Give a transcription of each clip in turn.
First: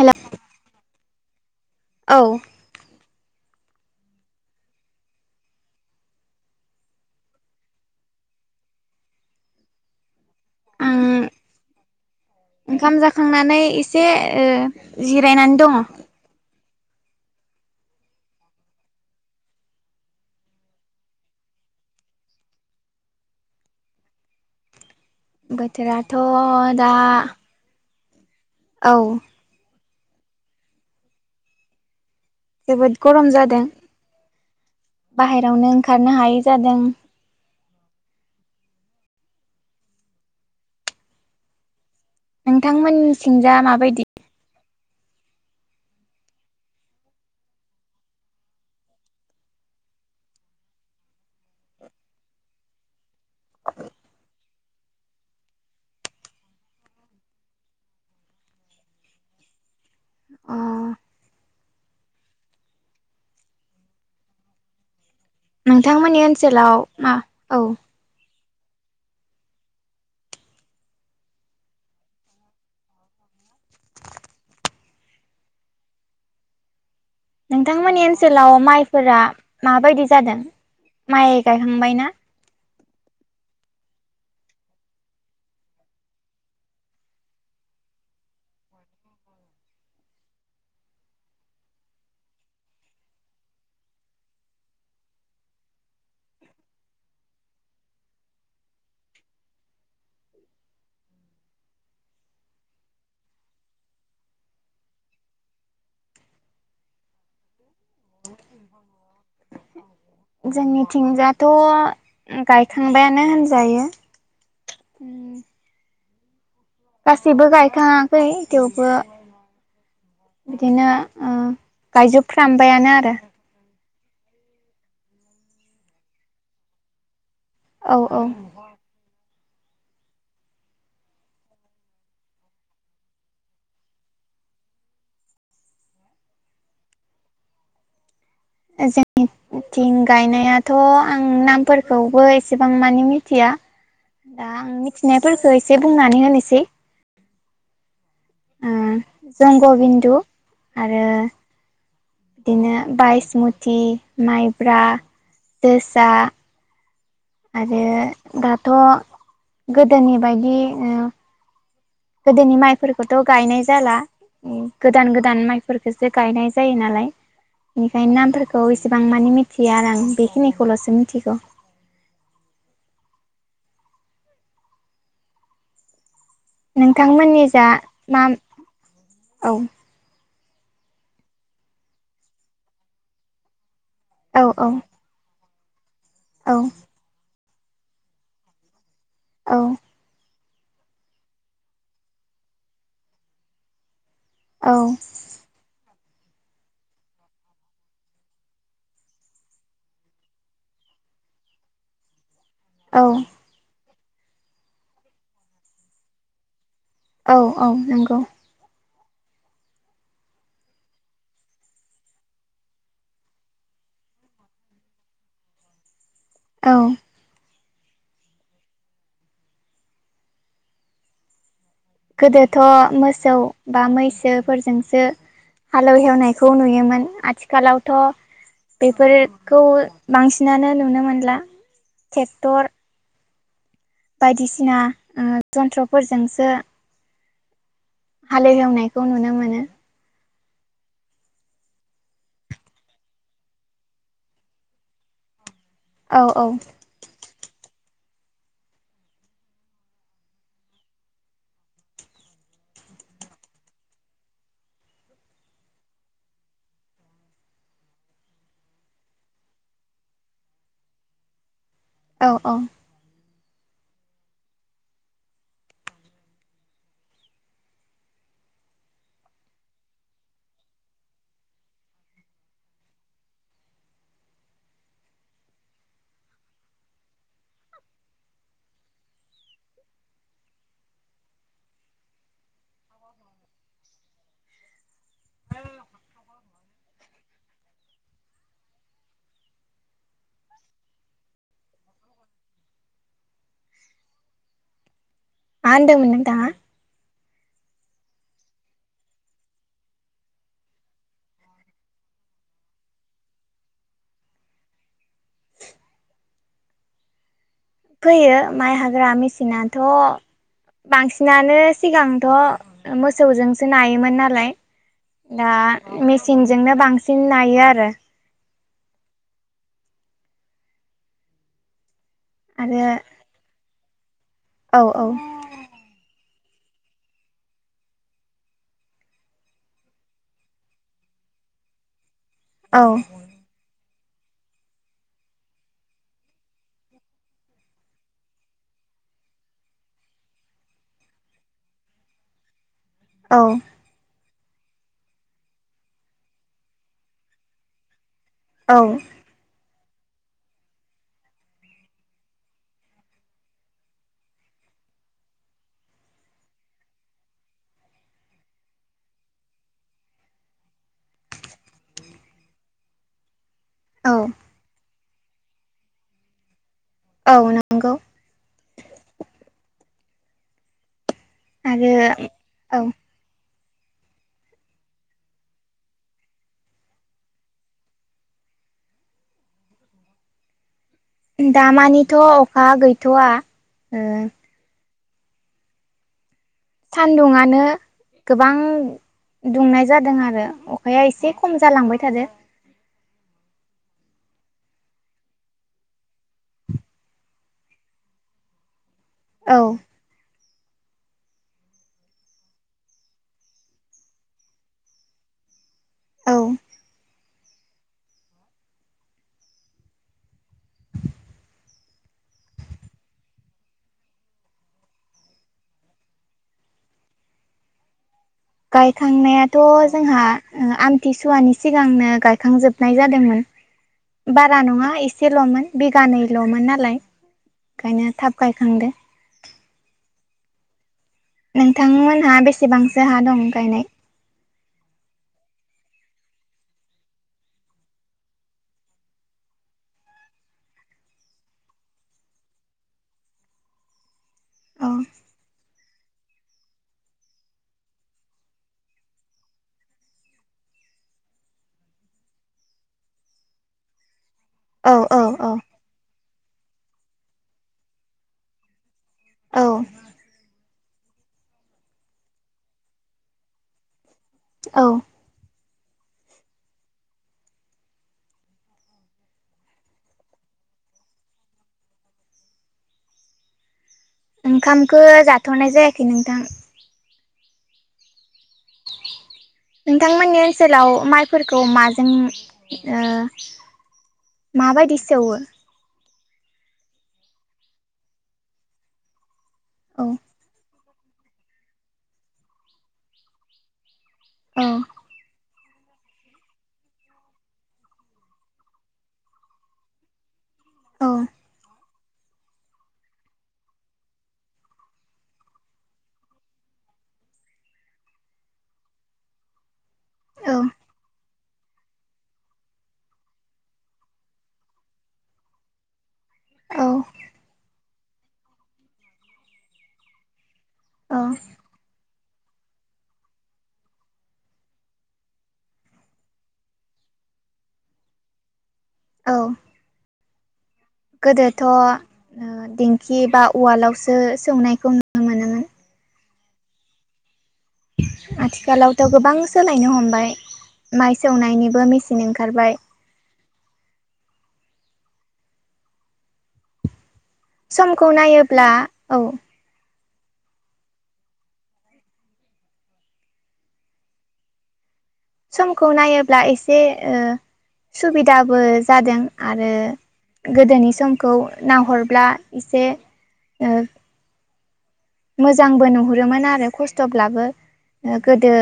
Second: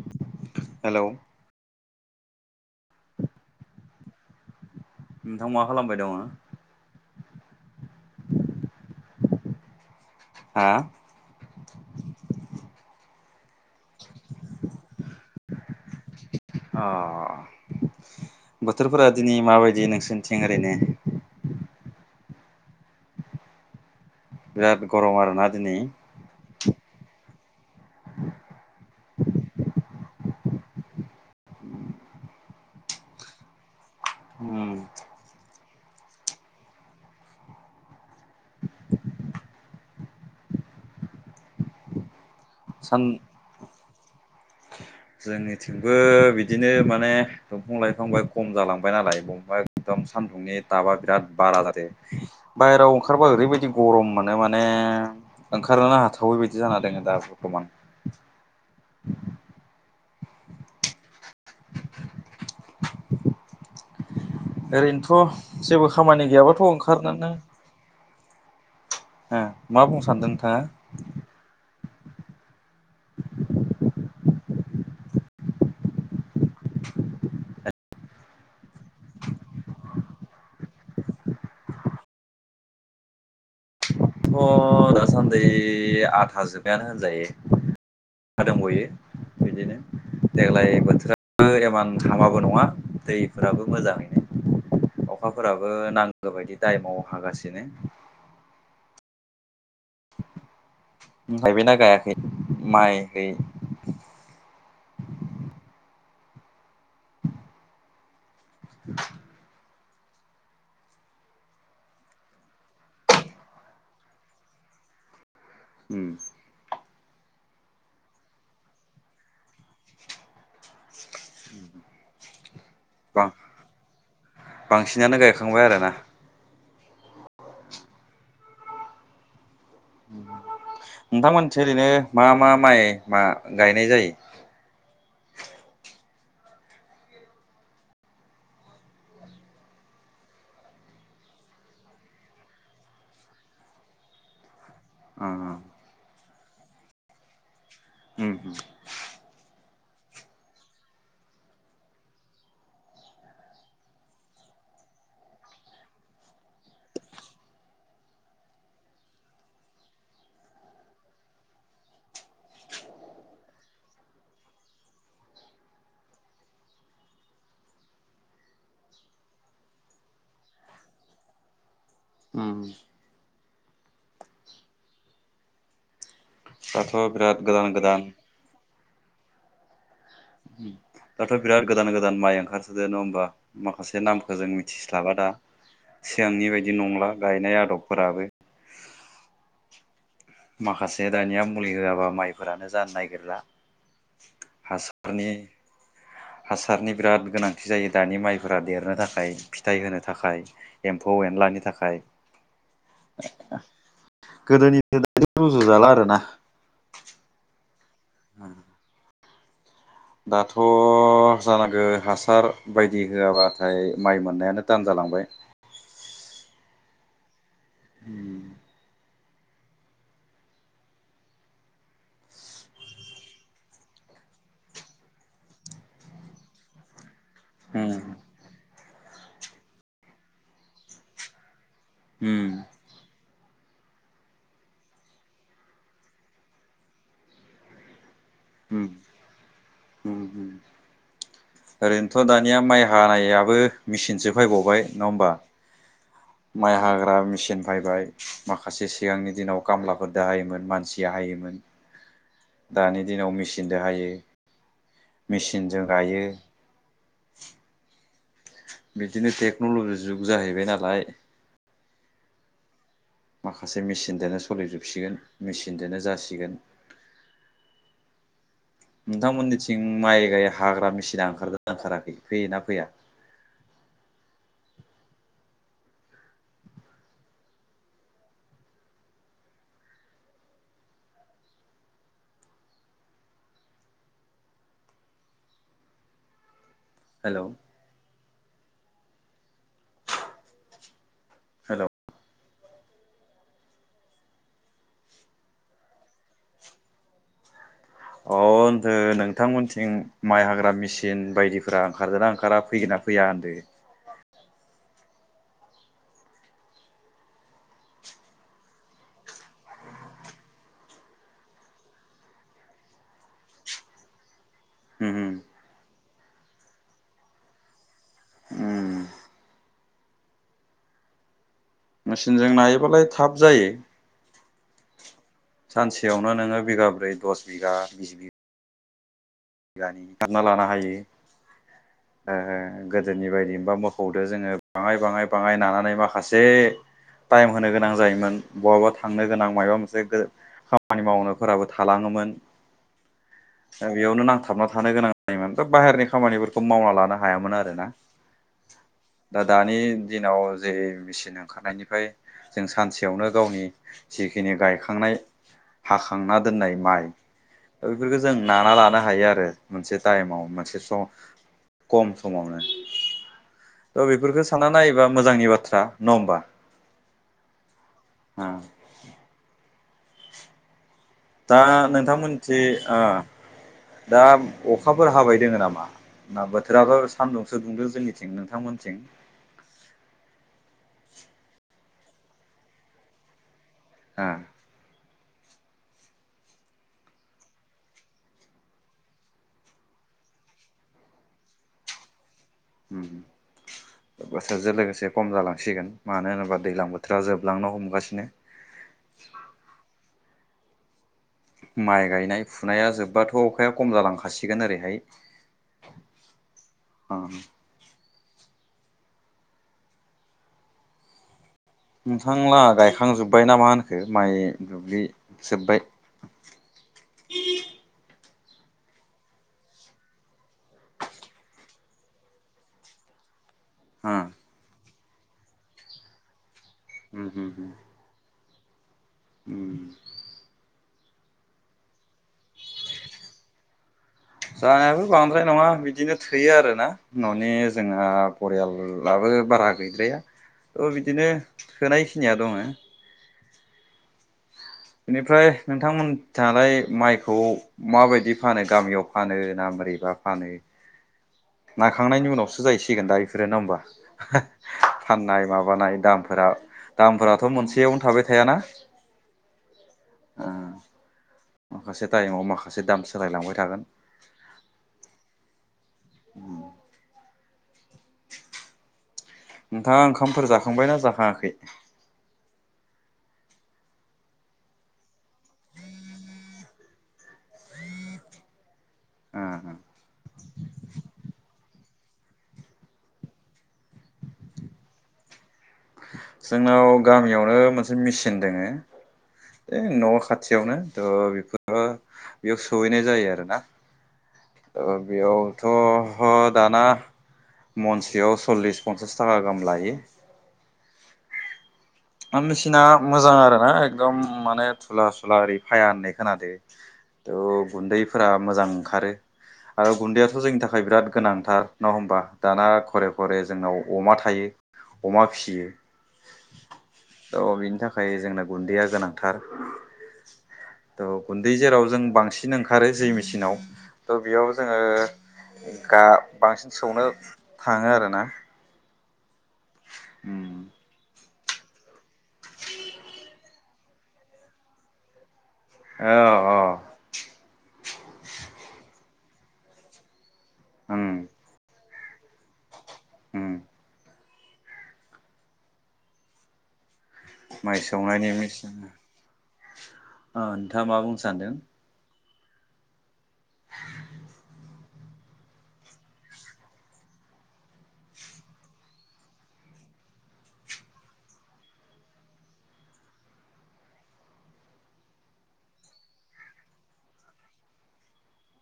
हेल' hello औ। नोंथां मा खालामबाय दङो? हा। आं ओंखाम जाखांनानै एसे ओ जिरायनानै दं। ओ बोथोरफोरा दिनै माबायदि नोंसोरनिथिं ओरैनो? [unintelligible] दिनै बोथोराथ' दा [inaudible] औ। जोबोद गरम जादों उम बाहेरावनो ओं खारनो हायि जादों। नोंथांमोन सान सिंजा माबायदि? [unintelligible] जोंनिथिंबो बिदिनो माने दंफां लाइफां बाय खम जालांबाय नालाय बबेबा एकदम सान्दुंनि टाबा बिराद बारा जादो बायहेरायाव ओंखारबा ओरैबायदि गरम मोनो माने ओंखारनो हाथावै बायदि जाना दङो दा बरथमान। अ ओरैनोथ' जेबो नोंथांमोननि खामानि गैयाबाथ' ओनसोलाव मा ओंखारनोनो औ ओ मा बुंनो सानदों नोंथाङा? [inaudible] नोंथांमोननि ओनसोलाव माइफोरा माबायदि जादों? माइ गायखांबाय ना? थ' दासान्दि आधा जोबबायानो होनजायो। हा दंबयो बिदिनो। देग्लाय बोथोराबो एमान हामाबो नङा दैफोराबो मोजाङैनो। अखाफोराबो नांगौ बायदि टाइमाव हागासिनो। उम गायबायना गायाखै माय [inaudible] जोंनिथिंजाथ' उम गायखांबायानो होनजायो उम। उम। गासिबो गायखाङाखै थेवबो बिदिनो उम गायजोबफ्रामबायानो आरो। बां बांसिनानो गायखांबाय आरोना? औ औ। नोंथांमोनथि ओरैनो मा मा माइ मा गायनाय जायो? जोंनि [unintelligible] थिं गायनायाथ' आं नामफोरखौबो एसेबां मानि मिथिया दा आं ओ मिथिनायफोरखो एसे बुंनानै होनोसै उम उम। गबिन्दु आरो बिदिनो बाइसमुथि, माइब्रा, जोसा आरो दाथ' गोदोनि बायदि उम गोदोनि माइफोरखौथ' गायनाय जाला। उम गोदान गोदान माइफोरखोसो गायनाय जायो नालाय। बेनिखायनो नामफोरखौ इसेबां मानि मिथिया आरो आं बेखिनिखौल'सो मिथिगौ। उम। दाथ' बिराद नोंथांमोनिजा गोदान गोदान नाम औ। दाथ' बिराद गोदान गोदान माइ ओंखारसोदो नंङा होमबा? माखासे औ नामखो जों औ मिथिस्लाबा दा। सिगांनि औ बायदि नंला गायनाय आदबफोराबो। औ। माखासे दानिया मुलि होआबा माइफोरानो जानो नागिरला। हा औ सारनि हासारनि बिराद गोनांथि जायो दानि माइफोरा देरनो थाखाय फिथाइ होनो थाखाय एम्फौ एनला नि थाखाय। औ। गोदोनिदो दानिदो रुजु जाला आरोना। औ औ नंगौ। दाथ' जानांगो हासार बायदि होआबाथाय माइ मोननायानो तान जालां बांबाय। औ। उम। गोदोथ' मोसौ बा मैसोफोरजोंसो हालौ हेवनायखौ नुयोमोन आ उम थिखालावथ' बेफोरखौ बांसिनानो नुनो मोनला। टेक्टर बायदिसिना ओ जन्थ्रफोरजोंसो हाल उम एवनायखौ नुनो मोनो। उम उम। ओरैनोथ' दानिया माइ हानायाबो मिचिनसो फायबावबाय नंङा होमबा? औ औ माइ हाग्रा मिसिन। फायबाय माखासे सिगांनि दिनाव काम्लाफोरदो हायोमोन मानसिआ हायोमोन। दानि दिनाव मिचनदो हायो। मिसिनजो गायो। बिदिनो टेकन'लजि जुग जाहैबाय नालाय। अ अ। माखासे मेचिनदोनो सोलिजोबसिगोन मेचिनजों नों जासिगोन। [inaudible] नोंथांमोननिथिं माइ गाय हाग्रा मेसिना ओंखारदों ओंखाराखै फैयोना फैया? [inaudible] [unintelligible] हेल'। हेल'। मा होन्दोंमोन नोंथांङा? अ होनदो नोंथांमोनथिं माइ हाग्रा मेसिन बायदिफोरा ओंखारदों ना ओंखारा फैगोना फैया होनदो। फैयो माइ हाग्रा मेसिनाथ' बांसिनानो सिगांथ' मोसौजोंसो नायोमोन नालाय। उम दा मेसिनजोंनो बांसिन नायो आरो। उम मेसिनजों नायोबालाय थाब जायो। औ औ। सानसेयावनो नोङो बिगाब्रै दस बिगा बिस बि घानि [unintelligible] लानो हायो ओ औ गोदोनि बायदिबा म खौदो जोङो बांङाय बांङाय बांङाय नानानै माखासे टाइम होनो गोनां जायोमोन बहाबा थांनो गोनां माबा मोनसे गो खामानि मावनोफोराबो थालाङो मोन दा बेयावनो नां थाबना थानो गोनां जायोमोन बा बाहेरनि खामानिफोरखौ मावना लानो हायामोन आरोना औ दा दानि दिनाव जे मेचिन ओंखारनायनिफाय जों सानसेयावनो गावनि जिखिनि गायखांनाय हाखांना दोननाय माइ ओ इफोरखो जों नाना लानो हायो [unintelligible] [unintelligible] मोनसे टाइमाव मोनसे स कम समावनो त' औ बेफोरखो सानना नायोबा मोजांनि बाथ्रा न [unintelligible] ओमबा औ नंगौ। दा आरो नोंथांमोनथि औ ओ दा अखाफोर हाबाय दोङो नामा? ना बोथोराबो सान्दुंसो दुंदों जोंनिथिं नोंथांमोनथिं दामानिथ' अखा गैथ'वा ओ सान्दुंङानो गोबां दुंनाय जादों आरो अखाया एसे खम जालांबाय थादो। उम उम बोथारजों लोगोसे खम जालांसिगोन मानो होनोबा दैलां बोथोरा जोबलांनो हमगासिनो [inaudible] औ माइ गायनाय फुनाया जोब्बाथ' अखाया कम जालांखासिगोन ओरैहाय औ ओं नोंथांलाङा गायखांजोब्बाय नामा होनखो माइ दुब्लि जोब्बाय [inaudible] गायखांनायाथ' जोंहा ओ आमथिसुवानि सिगांनो गायखांजोबनाय जादोंमोन। बारा नङा एसेल'मोन बिगानैल'मोन नालाय उम उम उम ओंखायनो थाब गायखां दो उम नोंथांमोनहा बेसेबांसो हा दं गायनाय जाहानियाबो बांद्राय नङा बिदिनो थोयो आरोना न'नि जोंना फरियाललाबो ओ बारा गैद्राया ओ बिदिनो थोनाय खिनिया दङो औ इनिफ्राय नोंथांमोन जालाय माइखौ माबायदि फानो गामियाव फानो ना मोरैबा फानो नाखांनायनि उनावसो जाहैसिगोन दा इफोरो नङा होमबा औ [unintelligible] औ फाननाय औ माबानाय दाम फोरा दामफोराथ' मोनसेयावनो थाबाय थायाना। औ। आ माखासे टाइमाव माखासे दाम सोलायलांबाय थागोन। औ। नोंथाङा ओंखामफोर जाखांबायना जाखाङाखै? ओंखामखो जाथ'नाय जायाखै नोंथां। ओ ओ नोंथांमोननि ओनसोलाव माइफोरखौ माज जों ओ माबायदि सौवो जोंनाव गामियावनो मोनसे मेचिन दोङो। ए औ न' खाथियावनो त' बेफोर [unintelligible] बेयाव सहैनाय जायो आरोना। औ ओ बेयावथ' ह दाना मनसेयाव सल्लिस पन्सास तागा गाहाम लायो। औ। मा मेचिना मोजां आरो ना एकदम माने धुला सुला ओरै फाया होननाय खोनादो। त' गुन्दैफोरा मोजां ओंखारो आरो गुन्दैयाथ' औ जोंनि थाखाय बिराद गोनांथार। नङा होमबा दाना घरे घरे जोंनाव अमा थायो अमा भिसियो। औ त' बिनि थाखाय जोंना गुन्दैया गोनांथार। त' औ गुन्दै जेराव जों बांसिन ओंखारो जे मेचिनाव त' बेयाव जोङो गा बांसिन सौनो थाङो आरोना औ। उम गोदोथ' दिंखि बा उवालावसो सौनायखौ नुनो मोनोमोन। अ-अ आथिखालावथ' गोबां सोलायनो हमबाय ओम माइ सौनायनिबो मेसिन ओंखारबाय। ओम माइ समखौ सौनायनि नायोब्ला मेचिन औ नोंथाङा मा बुंनो सानदों समखौ नायोब्ला एसे सुबिदाबो जादों आरो गोदोनि समखौ नाहरब्ला एसे मोजांबो नुहुरोमोन आरो खस्थ'ब्लाबो गोदो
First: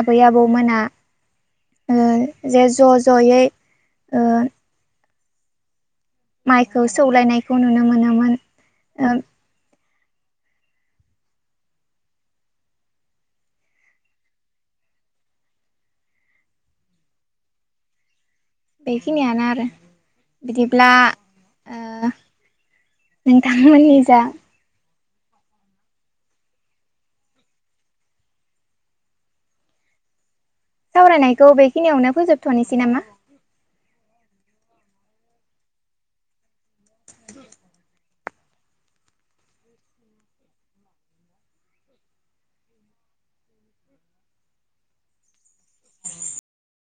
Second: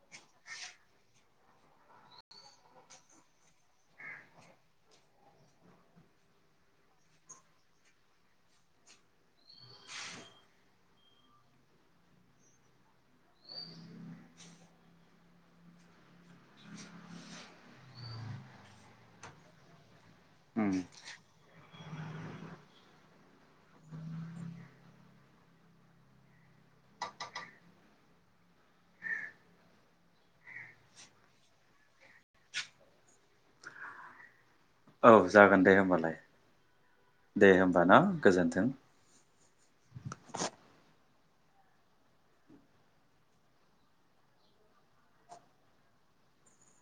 आबै आबौमोना ओ जे ज' ज'यै ओ माइखौ सौलायनायखौ नुनो मोनोमोन बेखिनियानो आरो उम बिदिब्ला नोंथां मोननिजा सावरायनायखौ बेखिनियावनो फोजोबथ'नोसै नामा औ जागोन दे होमबालाय दे होमबाना गोजोन्थों।